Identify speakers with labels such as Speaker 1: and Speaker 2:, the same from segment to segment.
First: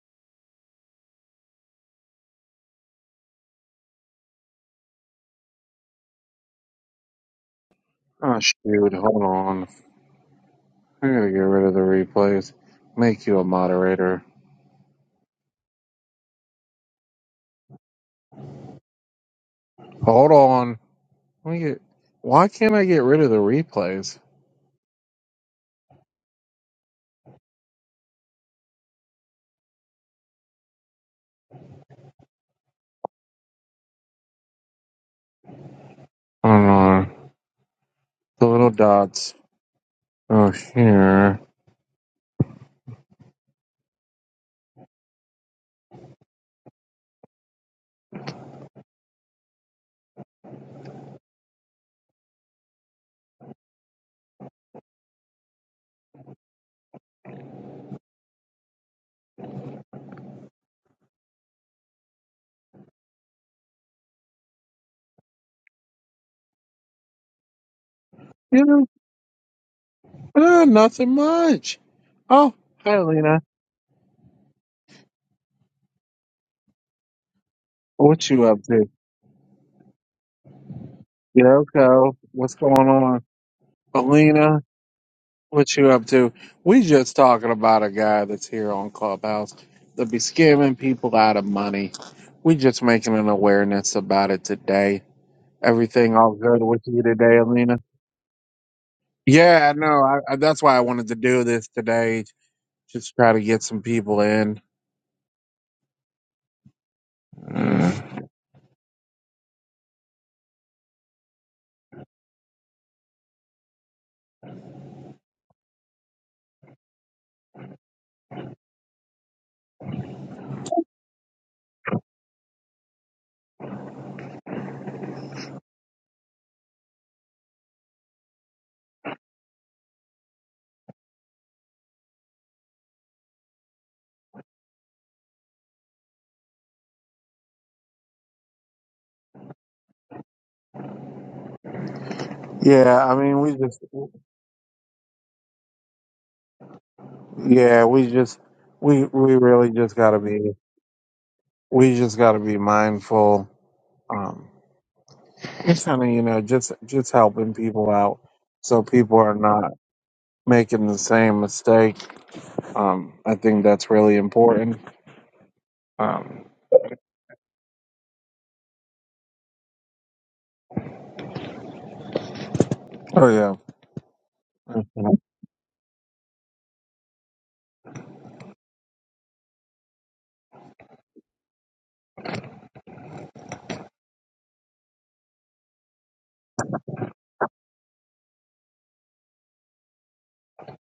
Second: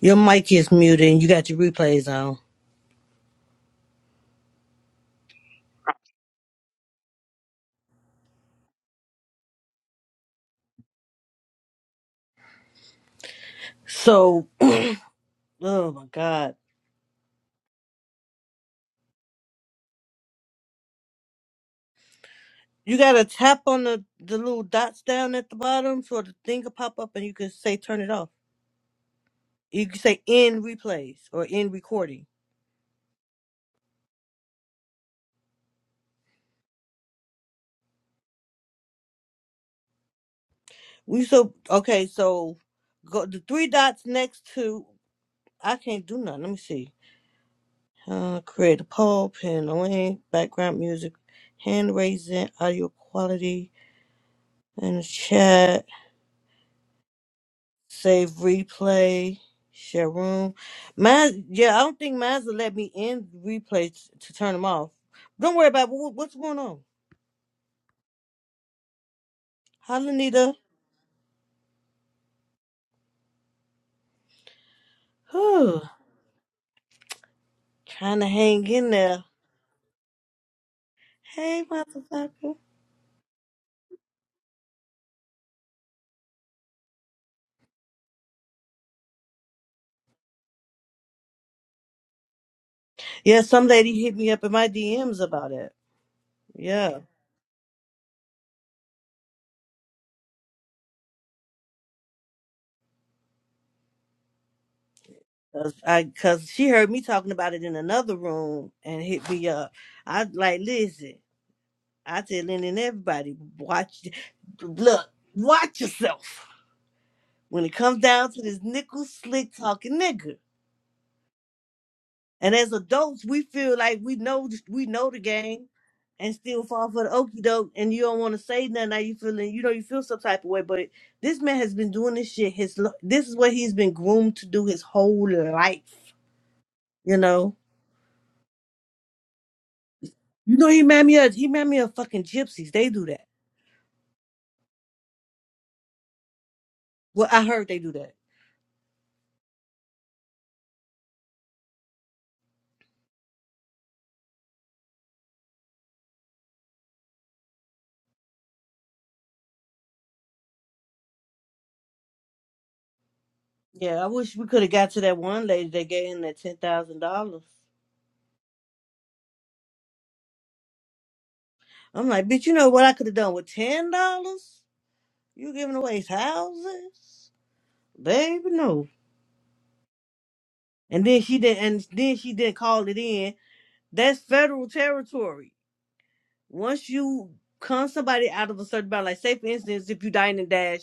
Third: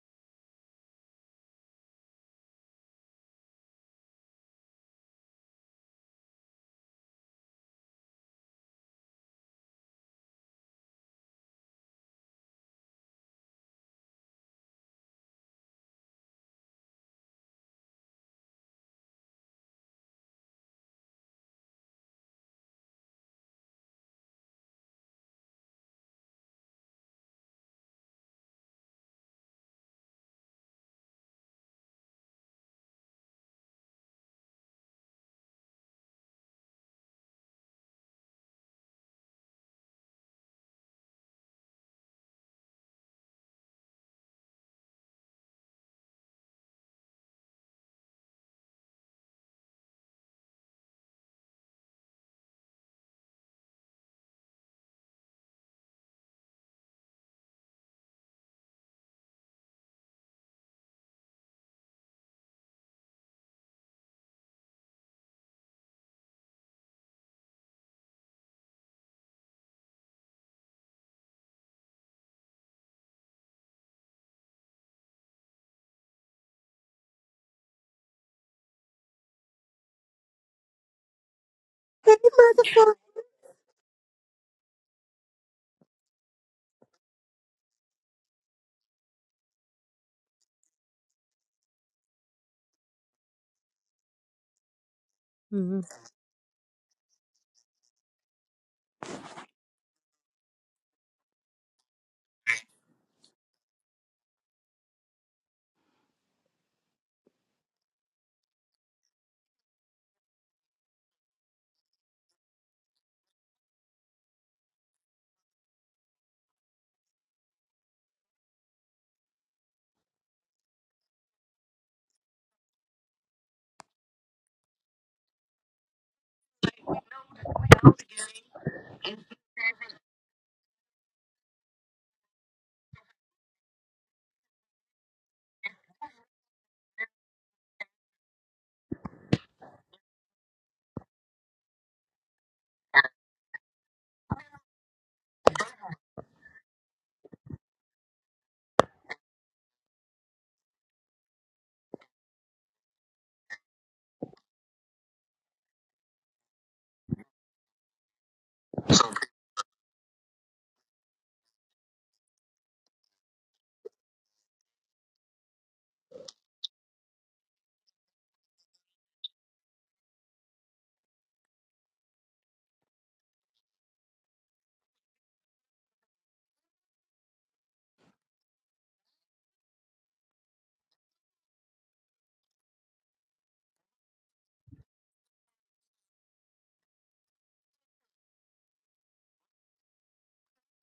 Speaker 1: Your mic is muted and you got your replays on.
Speaker 2: Oh shoot, hold on. I gotta get rid of the replays. Make you a moderator.
Speaker 1: So, oh my God.
Speaker 2: Hold on. Let me get why can't I
Speaker 1: You
Speaker 2: get
Speaker 1: got
Speaker 2: rid
Speaker 1: to
Speaker 2: of the
Speaker 1: tap on the,
Speaker 2: replays?
Speaker 1: the little dots down at the bottom so the thing will pop up and you can say turn it off. You can say end replays or end recording.
Speaker 2: Hold on. The little dots. Oh
Speaker 1: We
Speaker 2: here.
Speaker 1: so, okay, so go the three dots next to, I can't do nothing. Let me see. Uh, create a poll, pin a link, background music, hand raising, audio quality, and the chat. Save replay. Share room. Mine, yeah, I don't think mine's will let me in replay t- to turn them off. Don't worry about what, what's going on.
Speaker 2: You know,
Speaker 1: Hi, Lanita.
Speaker 2: ah, nothing much. Oh, hi Alina.
Speaker 1: Whew. Trying to
Speaker 2: What you up
Speaker 1: hang
Speaker 2: to?
Speaker 1: in there. Hey,
Speaker 2: Yoko, what's
Speaker 1: motherfucker.
Speaker 2: going on? Alina, What you up to? We just talking about a guy that's here on Clubhouse that be scamming people out of money. We just making an
Speaker 1: Yeah, some
Speaker 2: awareness
Speaker 1: lady hit
Speaker 2: about
Speaker 1: me up
Speaker 2: it
Speaker 1: in my
Speaker 2: today.
Speaker 1: DMs about it.
Speaker 3: Mm.
Speaker 2: Everything all good with
Speaker 1: Yeah.
Speaker 2: you today, Alina? Yeah, I know. I, I, that's why I wanted to do this today. Just try to get some people in.
Speaker 1: Cause I, cause she heard me talking about it in
Speaker 2: Mm.
Speaker 1: another room and hit me up. I like, listen, I tell Lynn and everybody, watch, look, watch yourself. when it comes down to this nickel slick talking nigga. And as adults, we feel like we know th- we know the game, and still fall for the okey doke. And you don't want to say nothing. Now you feeling you know you feel some type of way. But this man has been doing this shit. His lo- this is what he's been groomed to do his whole life. You know. You know he made me a he made me a fucking gypsies. They do
Speaker 2: Yeah, I
Speaker 1: that.
Speaker 2: mean, we just,
Speaker 1: Well, I heard they
Speaker 2: yeah,
Speaker 1: do
Speaker 2: we
Speaker 1: that.
Speaker 2: just, we we really just gotta be, we just gotta be mindful. um, Just kind of, you know, just just helping people out so people are not making the same mistake. Um, I think that's
Speaker 1: Yeah, I
Speaker 2: really
Speaker 1: wish we could have
Speaker 2: important.
Speaker 1: got to that one lady that gave him that
Speaker 2: Um,
Speaker 1: ten thousand dollars. I'm like, bitch, you know what I could have
Speaker 2: oh
Speaker 1: done with
Speaker 2: yeah,
Speaker 1: ten dollars? You giving away his houses, baby? No. And then she did, and then she did call it in. That's federal territory. once you con somebody out of a certain bound, like say for instance, if you dine and dash,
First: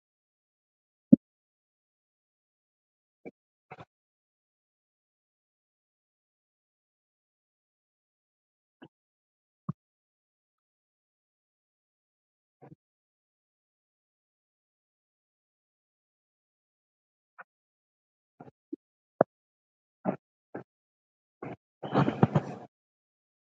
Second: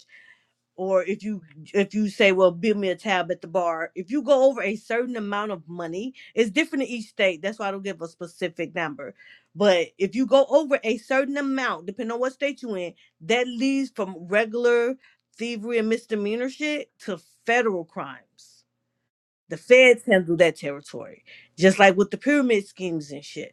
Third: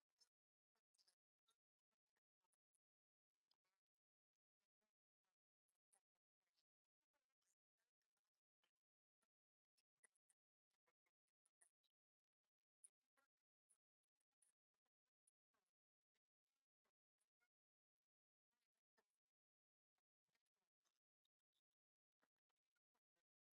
Speaker 1: or if you if you say, well, build me a tab at the bar, if you go over a certain amount of money, it's different in each state. That's why I don't give a specific number. But if you go over a certain amount, depending on what state you in, that leads from regular thievery and misdemeanor shit to federal crimes. The feds handle that territory, just like with the pyramid schemes and shit.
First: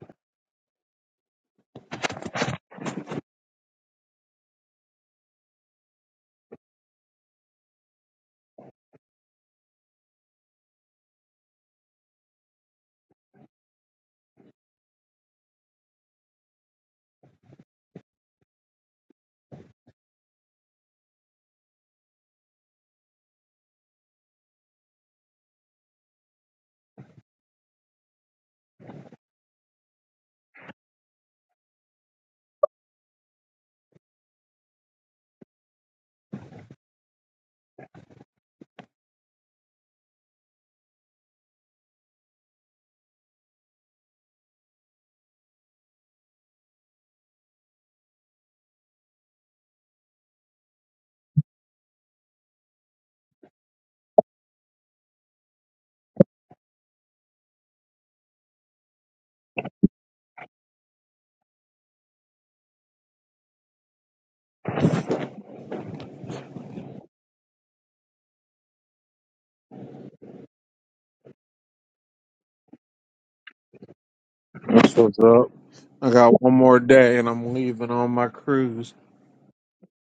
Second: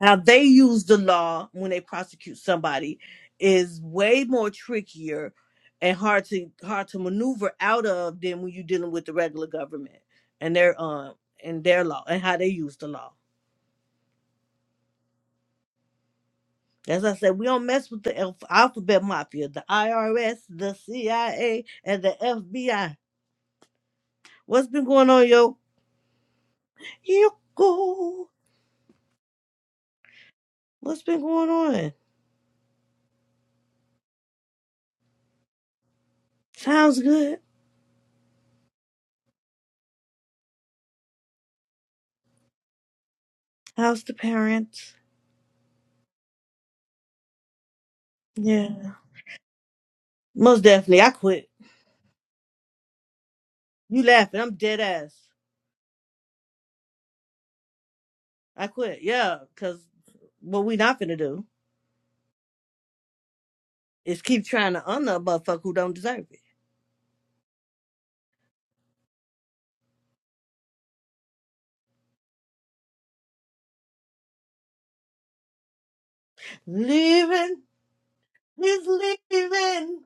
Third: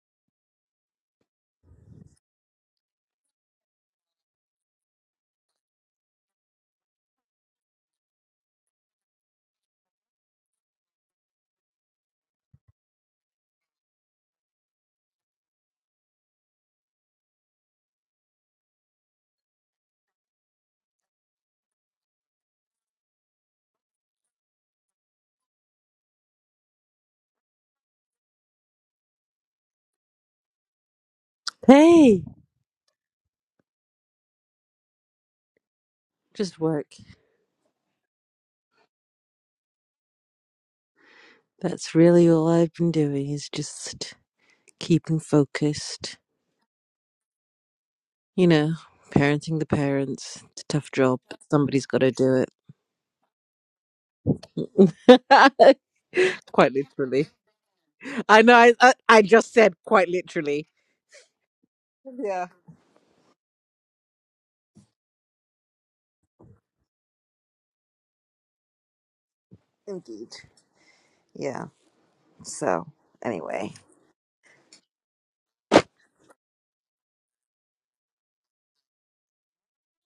Speaker 1: how they use the law when they prosecute somebody is way more trickier and hard to hard to maneuver out of than when you're dealing with the regular government and their um and their law and how they use the law. As I said, we don't mess with the alph- alphabet mafia, the IRS, the CIA, and the FBI. What's been going on, yo? You What's been going on?
Speaker 3: Hey, just work.
Speaker 1: Sounds good.
Speaker 3: That's really all I've been doing is
Speaker 1: How's
Speaker 3: just
Speaker 1: the parents?
Speaker 3: keeping focused. You know,
Speaker 1: Yeah.
Speaker 3: parenting the parents.
Speaker 1: Most
Speaker 3: It's a tough
Speaker 1: definitely. I
Speaker 3: job. but
Speaker 1: quit.
Speaker 3: Somebody's got to do it.
Speaker 1: You laughing? I'm dead ass.
Speaker 3: quite literally. I know.
Speaker 1: I
Speaker 3: I, I
Speaker 1: quit.
Speaker 3: I
Speaker 1: Yeah,
Speaker 3: just said
Speaker 1: cause
Speaker 3: quite
Speaker 1: what
Speaker 3: literally.
Speaker 1: we not finna do
Speaker 3: Yeah,
Speaker 1: is keep trying to honor a motherfucker who don't deserve it.
Speaker 3: indeed. Yeah. So, anyway,
Speaker 2: that's what's up. I got one more day and I'm
Speaker 1: Leaving,
Speaker 2: leaving on my
Speaker 1: he's
Speaker 2: cruise.
Speaker 1: leaving,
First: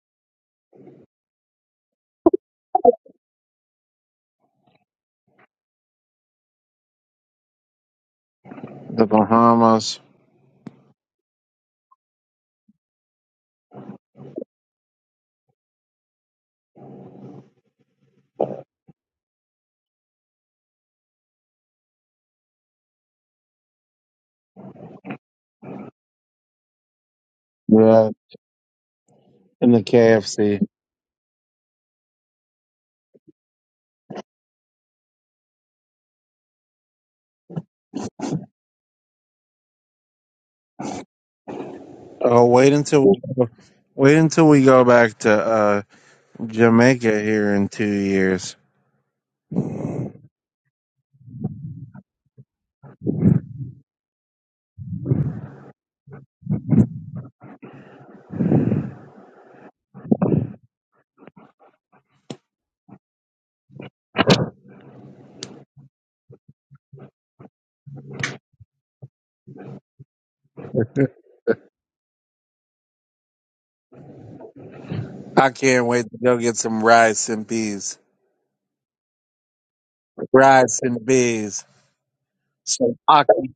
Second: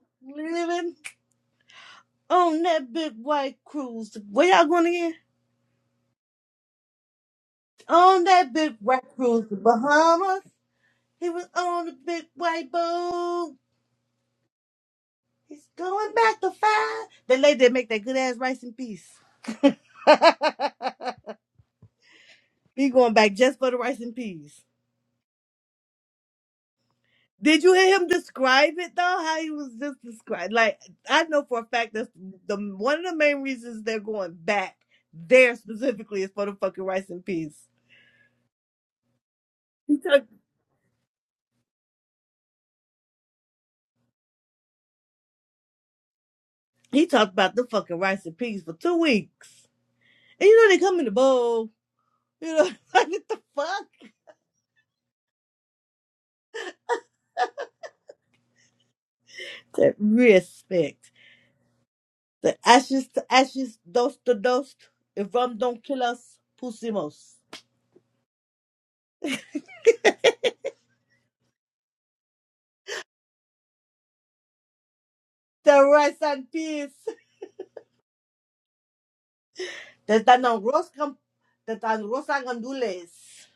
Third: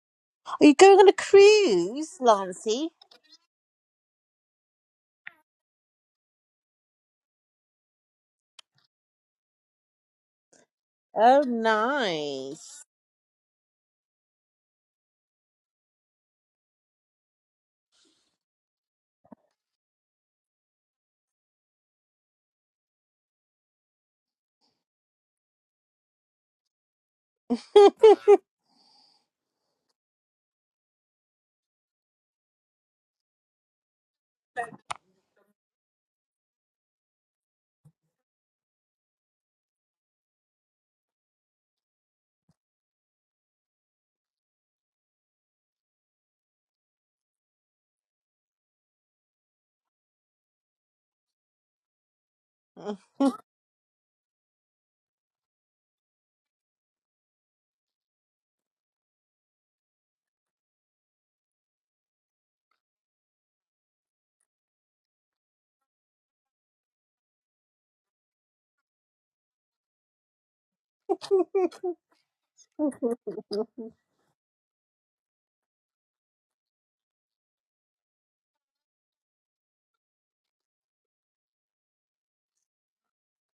Speaker 3: are you
Speaker 1: leaving
Speaker 3: going on a cruise,
Speaker 1: on
Speaker 3: Lancy?
Speaker 1: that big white cruise. Where y'all going again? On that big white
Speaker 2: The
Speaker 1: cruise to
Speaker 2: Bahamas,
Speaker 1: Bahamas. He
Speaker 3: Oh,
Speaker 1: was on the big white
Speaker 3: nice.
Speaker 1: boat. He's going back to five. That lady that make that good ass rice and peas. he going back just for the rice and peas. Did you hear him
Speaker 2: yeah,
Speaker 1: describe it though? How he
Speaker 2: and
Speaker 1: was
Speaker 2: the
Speaker 1: just described.
Speaker 2: KFC.
Speaker 1: Like I know for a fact that's the one of the main reasons they're going back there specifically is for the fucking rice and peas. He talked
Speaker 2: Oh, wait until we go, wait until we go back to uh,
Speaker 1: he
Speaker 2: Jamaica
Speaker 1: talked
Speaker 2: here
Speaker 1: about the
Speaker 2: in two
Speaker 1: fucking rice and
Speaker 2: years.
Speaker 1: peas for two weeks. And you know they come in the bowl. You know like, what the fuck? That respect. The ashes to ashes, dust to dust. If rum don't kill us, pusimos.
Speaker 2: I
Speaker 1: The
Speaker 2: can't wait
Speaker 1: rice
Speaker 2: to go
Speaker 1: and
Speaker 2: get some
Speaker 1: peas.
Speaker 2: rice and peas.
Speaker 1: Desde
Speaker 2: Rice
Speaker 1: nuestros
Speaker 2: and
Speaker 1: camp-
Speaker 2: peas.
Speaker 1: desde nuestros
Speaker 2: some
Speaker 1: gandules.
Speaker 2: aki,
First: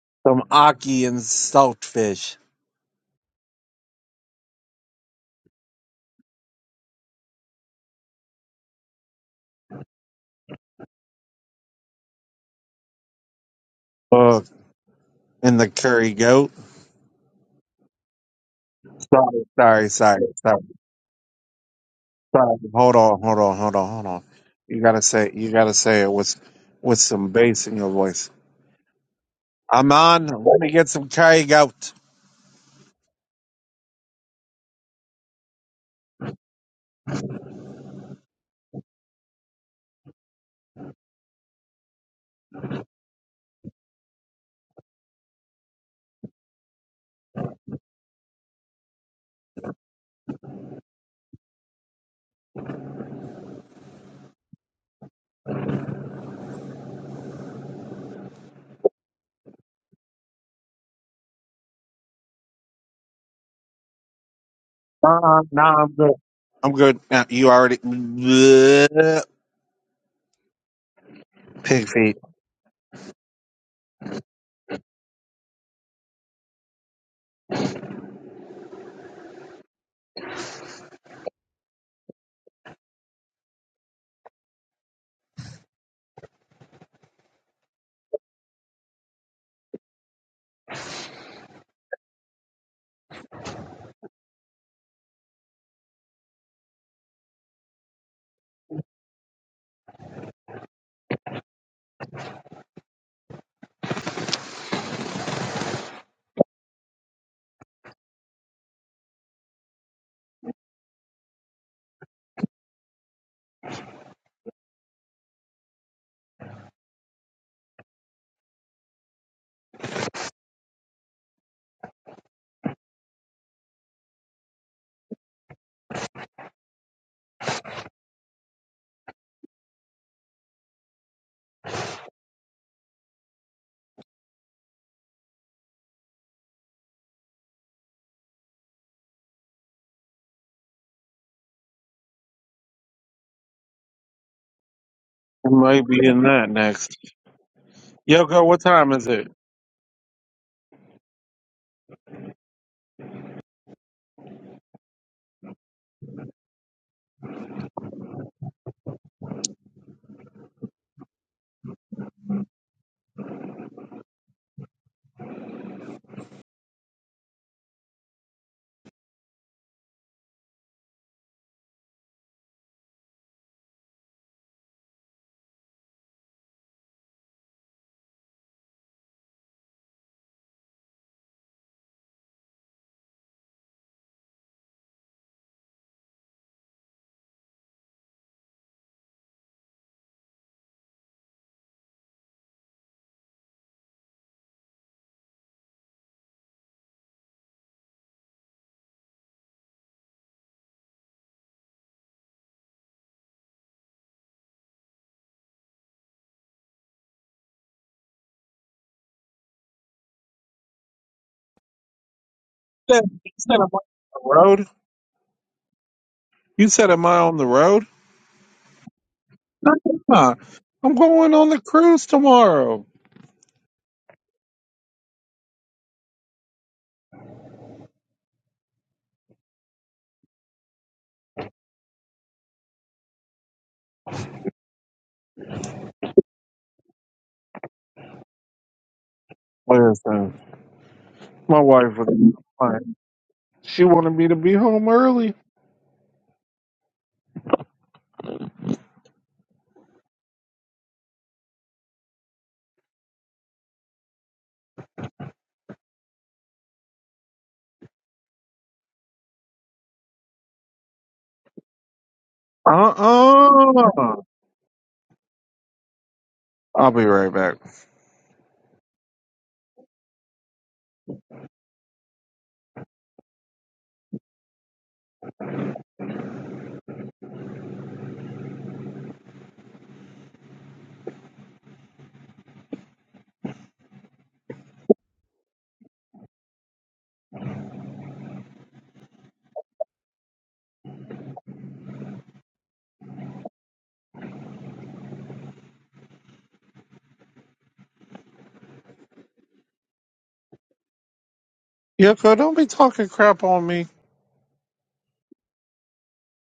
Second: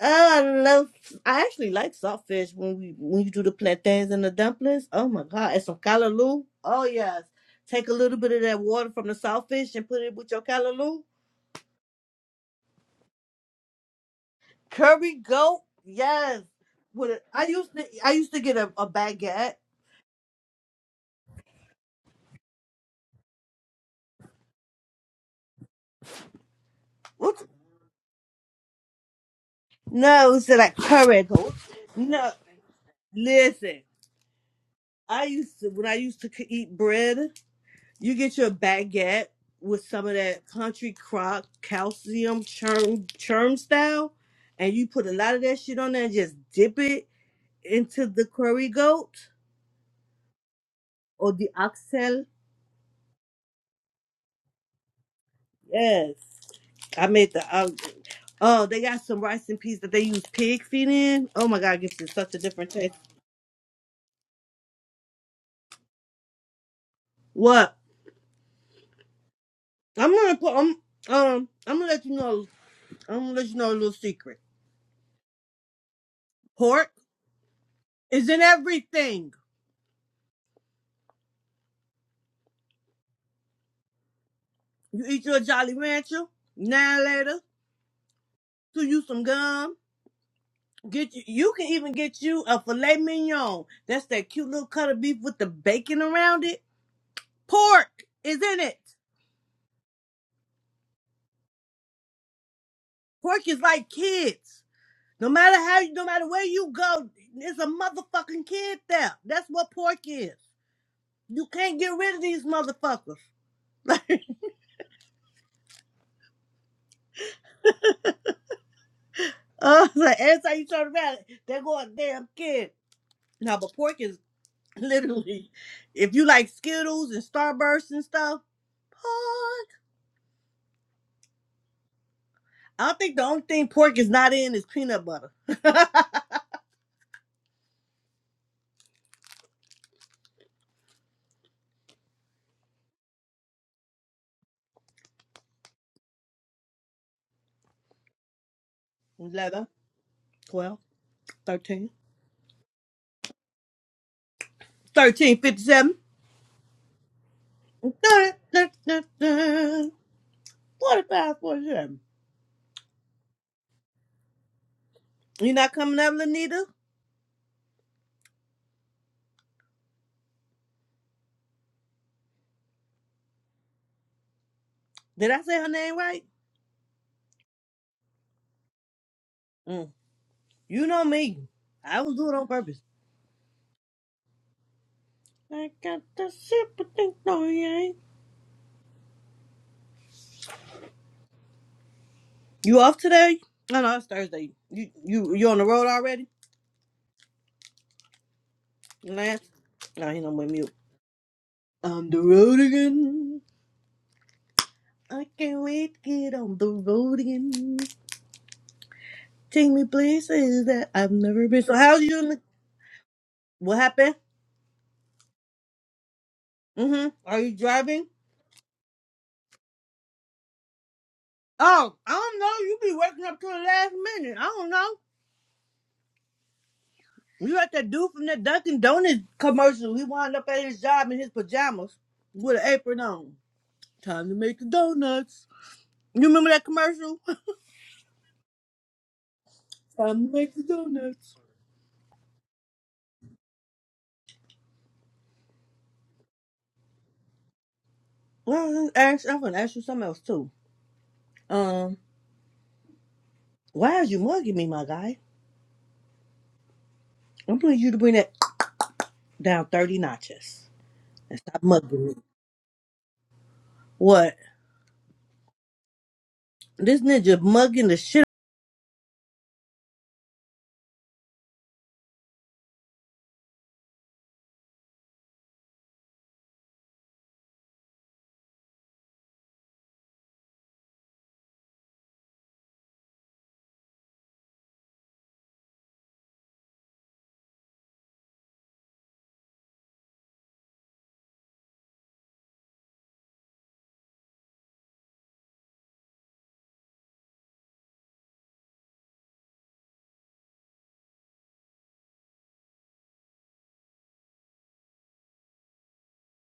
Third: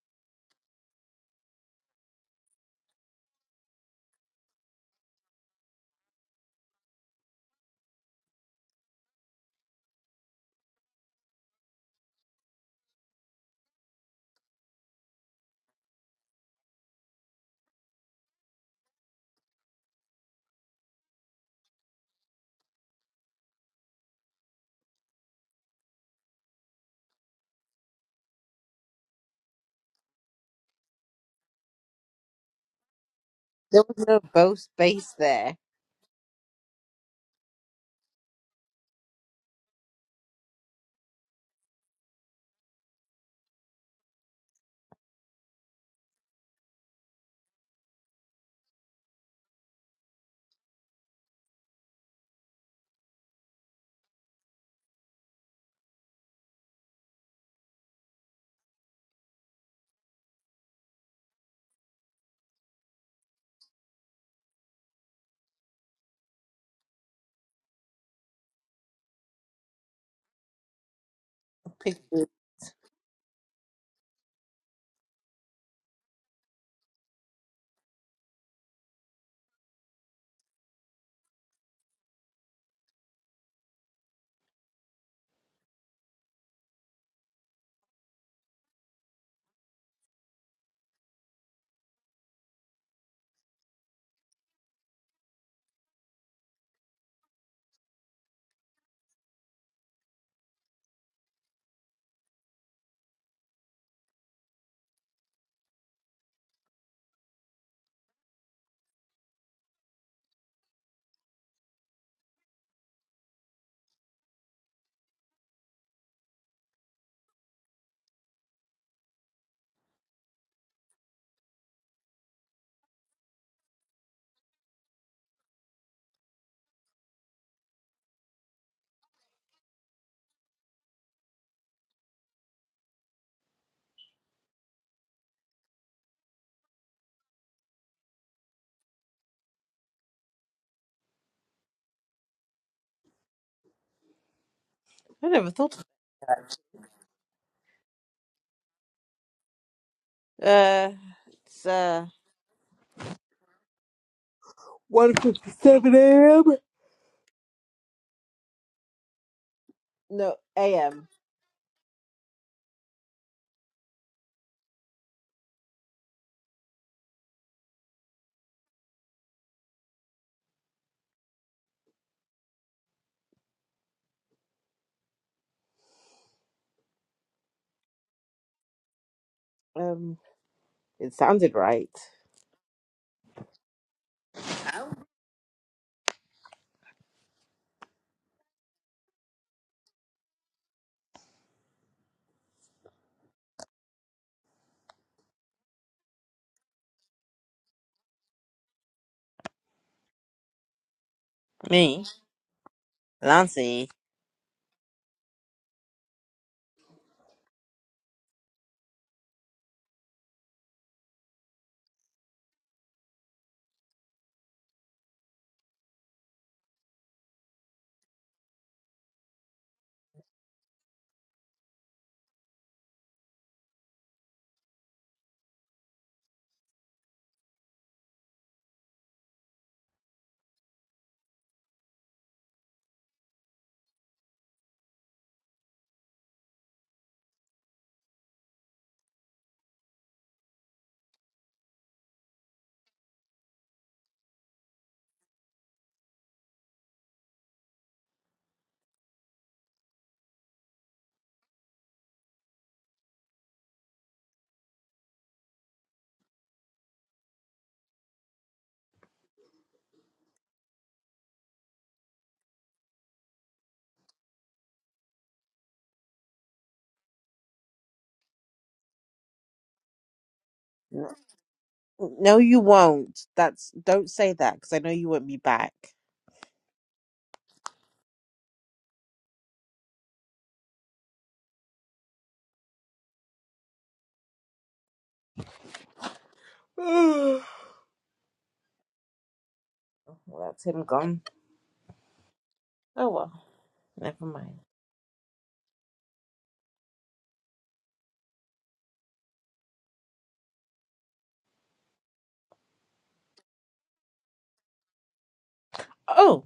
Speaker 1: Oh, I
Speaker 2: some
Speaker 1: love.
Speaker 2: aki and
Speaker 1: I actually like
Speaker 2: saltfish.
Speaker 1: saltfish when we when you do the plantains and the dumplings. Oh my god, and some callaloo. Oh yes, take a little bit of that water from the saltfish and put it with your callaloo.
Speaker 2: Oh,
Speaker 1: Curry
Speaker 2: and
Speaker 1: goat.
Speaker 2: the curry
Speaker 1: Yes.
Speaker 2: goat.
Speaker 1: With it, I used to I used to get a, a
Speaker 2: Sorry,
Speaker 1: baguette.
Speaker 2: sorry, sorry, sorry, sorry. Hold on, hold on, hold on, hold on. You gotta say, you gotta say it with with some
Speaker 1: What?
Speaker 2: bass in your voice. I'm on.
Speaker 1: No, it's
Speaker 2: Let me
Speaker 1: like
Speaker 2: get some
Speaker 1: curry
Speaker 2: curry
Speaker 1: goat.
Speaker 2: goat.
Speaker 1: No, listen.
Speaker 3: There was no bow space
Speaker 1: I
Speaker 3: there.
Speaker 1: used to when I used to c- eat bread. You get your baguette with some of that country crock calcium churn churn style, and you put a lot of that shit on there and just dip it into the curry goat or the oxtail. Yes, I made the. Um, oh, they got some rice and peas that they use pig feet in. Oh my god, it gives it such a different taste.
Speaker 2: Nah, no, I'm good. I'm good. Now, you
Speaker 1: What?
Speaker 2: already pig
Speaker 1: I'm gonna put. Um, um, I'm gonna let you
Speaker 2: feet.
Speaker 3: Picture.
Speaker 1: know. I'm gonna let you know a little secret. Pork is in everything. You eat your Jolly Rancher now later. to you some gum. Get you. You can even get you a filet mignon. That's that cute little cut of beef with the bacon around it. Pork is in it. Pork is like kids. No matter how, no matter where you go, there's a motherfucking kid there. That's what pork is. You can't get rid of these motherfuckers. Uh, like every time you turn around, they go a damn kid. Now, but pork is literally, if you like Skittles and Starbursts and stuff, I think the only thing pork is not in is peanut butter.
Speaker 3: I never
Speaker 2: We
Speaker 3: thought. of
Speaker 2: might be in that next. Yoko, what time is it?
Speaker 1: 11,
Speaker 3: it.
Speaker 1: 12,
Speaker 3: Uh, it's
Speaker 1: 13,
Speaker 3: uh one
Speaker 1: thirteen,
Speaker 3: fifty-seven
Speaker 1: fifty-seven,
Speaker 3: a.m.
Speaker 1: thirty, thirty,
Speaker 3: No a.m.
Speaker 1: forty-five, forty-seven. You not coming up, Lanita? Did I say her name right? Mm.
Speaker 3: Um,
Speaker 1: You know
Speaker 3: it
Speaker 1: me.
Speaker 3: sounded right.
Speaker 1: I was doing it on purpose. I got the super thing on yeah. You off today? No, no, it's Thursday. You you you on the road already? Last? No, he don't with mute.
Speaker 3: Me,
Speaker 1: On the road again.
Speaker 3: Lancy.
Speaker 1: I can't wait to get on the road again. Take me places that I've never been. So how's you in the
Speaker 2: You said you said, am I on
Speaker 1: what happened?
Speaker 2: the road? You said, am
Speaker 1: Mm-hmm.
Speaker 2: I on
Speaker 1: Are
Speaker 2: the
Speaker 1: you
Speaker 2: road?
Speaker 1: driving?
Speaker 2: Ah, I'm going on the
Speaker 1: Oh,
Speaker 2: cruise
Speaker 1: I don't know. You
Speaker 2: tomorrow.
Speaker 1: be working up to the last minute. I don't know. You like that dude from that Dunkin' Donuts commercial. He wound up at his job in his pajamas with an apron on. Time to make the donuts. You remember that commercial? Time to
Speaker 2: Listen,
Speaker 1: make the donuts.
Speaker 2: my wife was fine. She wanted me to be home early.
Speaker 1: Well, ask, I'm gonna ask you something else too. Um, why is you mugging me, my guy? I'm gonna need you to bring that down thirty notches and stop mugging me.
Speaker 2: Uh uh-uh. uh.
Speaker 1: What?
Speaker 2: I'll
Speaker 1: This
Speaker 2: be right
Speaker 1: ninja
Speaker 2: back.
Speaker 1: mugging the shit
Speaker 3: N- No, you won't. That's don't say that because I know you won't be back. well, that's him gone. Oh well, never mind.
Speaker 2: Yoko, don't be talking crap on me.
Speaker 3: Oh.